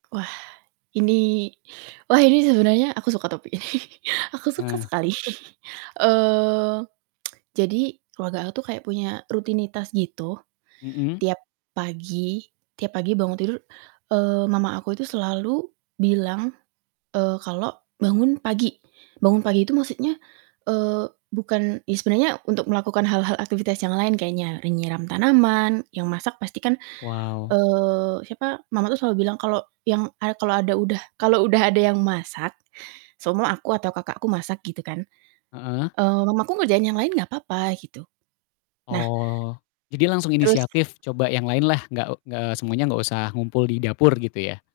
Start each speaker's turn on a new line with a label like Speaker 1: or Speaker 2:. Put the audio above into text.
Speaker 1: Wah ini wah ini sebenernya aku suka topik ini aku suka
Speaker 2: Hmm.
Speaker 1: sekali, eee, jadi keluarga aku tuh kayak punya rutinitas gitu.
Speaker 2: Mhm.
Speaker 1: Tiap pagi tiap pagi bangun tidur, eee, mama aku itu selalu bilang, eee, kalo bangun pagi. Bangun pagi itu maksudnya, eee, bukan ya sebenernya untuk melakukan hal-hal aktifitas yang lain kayaknya, e nyiram tanaman, yang masak pasti kan,
Speaker 2: Wow.
Speaker 1: eee, siapa, mama tuh selalu bilang kalo yang a kalau ada udah kalau udah ada yang masak, seumpama aku atau kakakku masak gitu kan,
Speaker 2: Heeh.
Speaker 1: eee, mamaku ngerjain yang lain gak apa-apa gitu. Nah
Speaker 2: Oh. Jadi langsung
Speaker 1: terus
Speaker 2: inisiatif coba yang lain lah, nggak eee, semuanya nggak usah ngumpul di dapur gitu ya.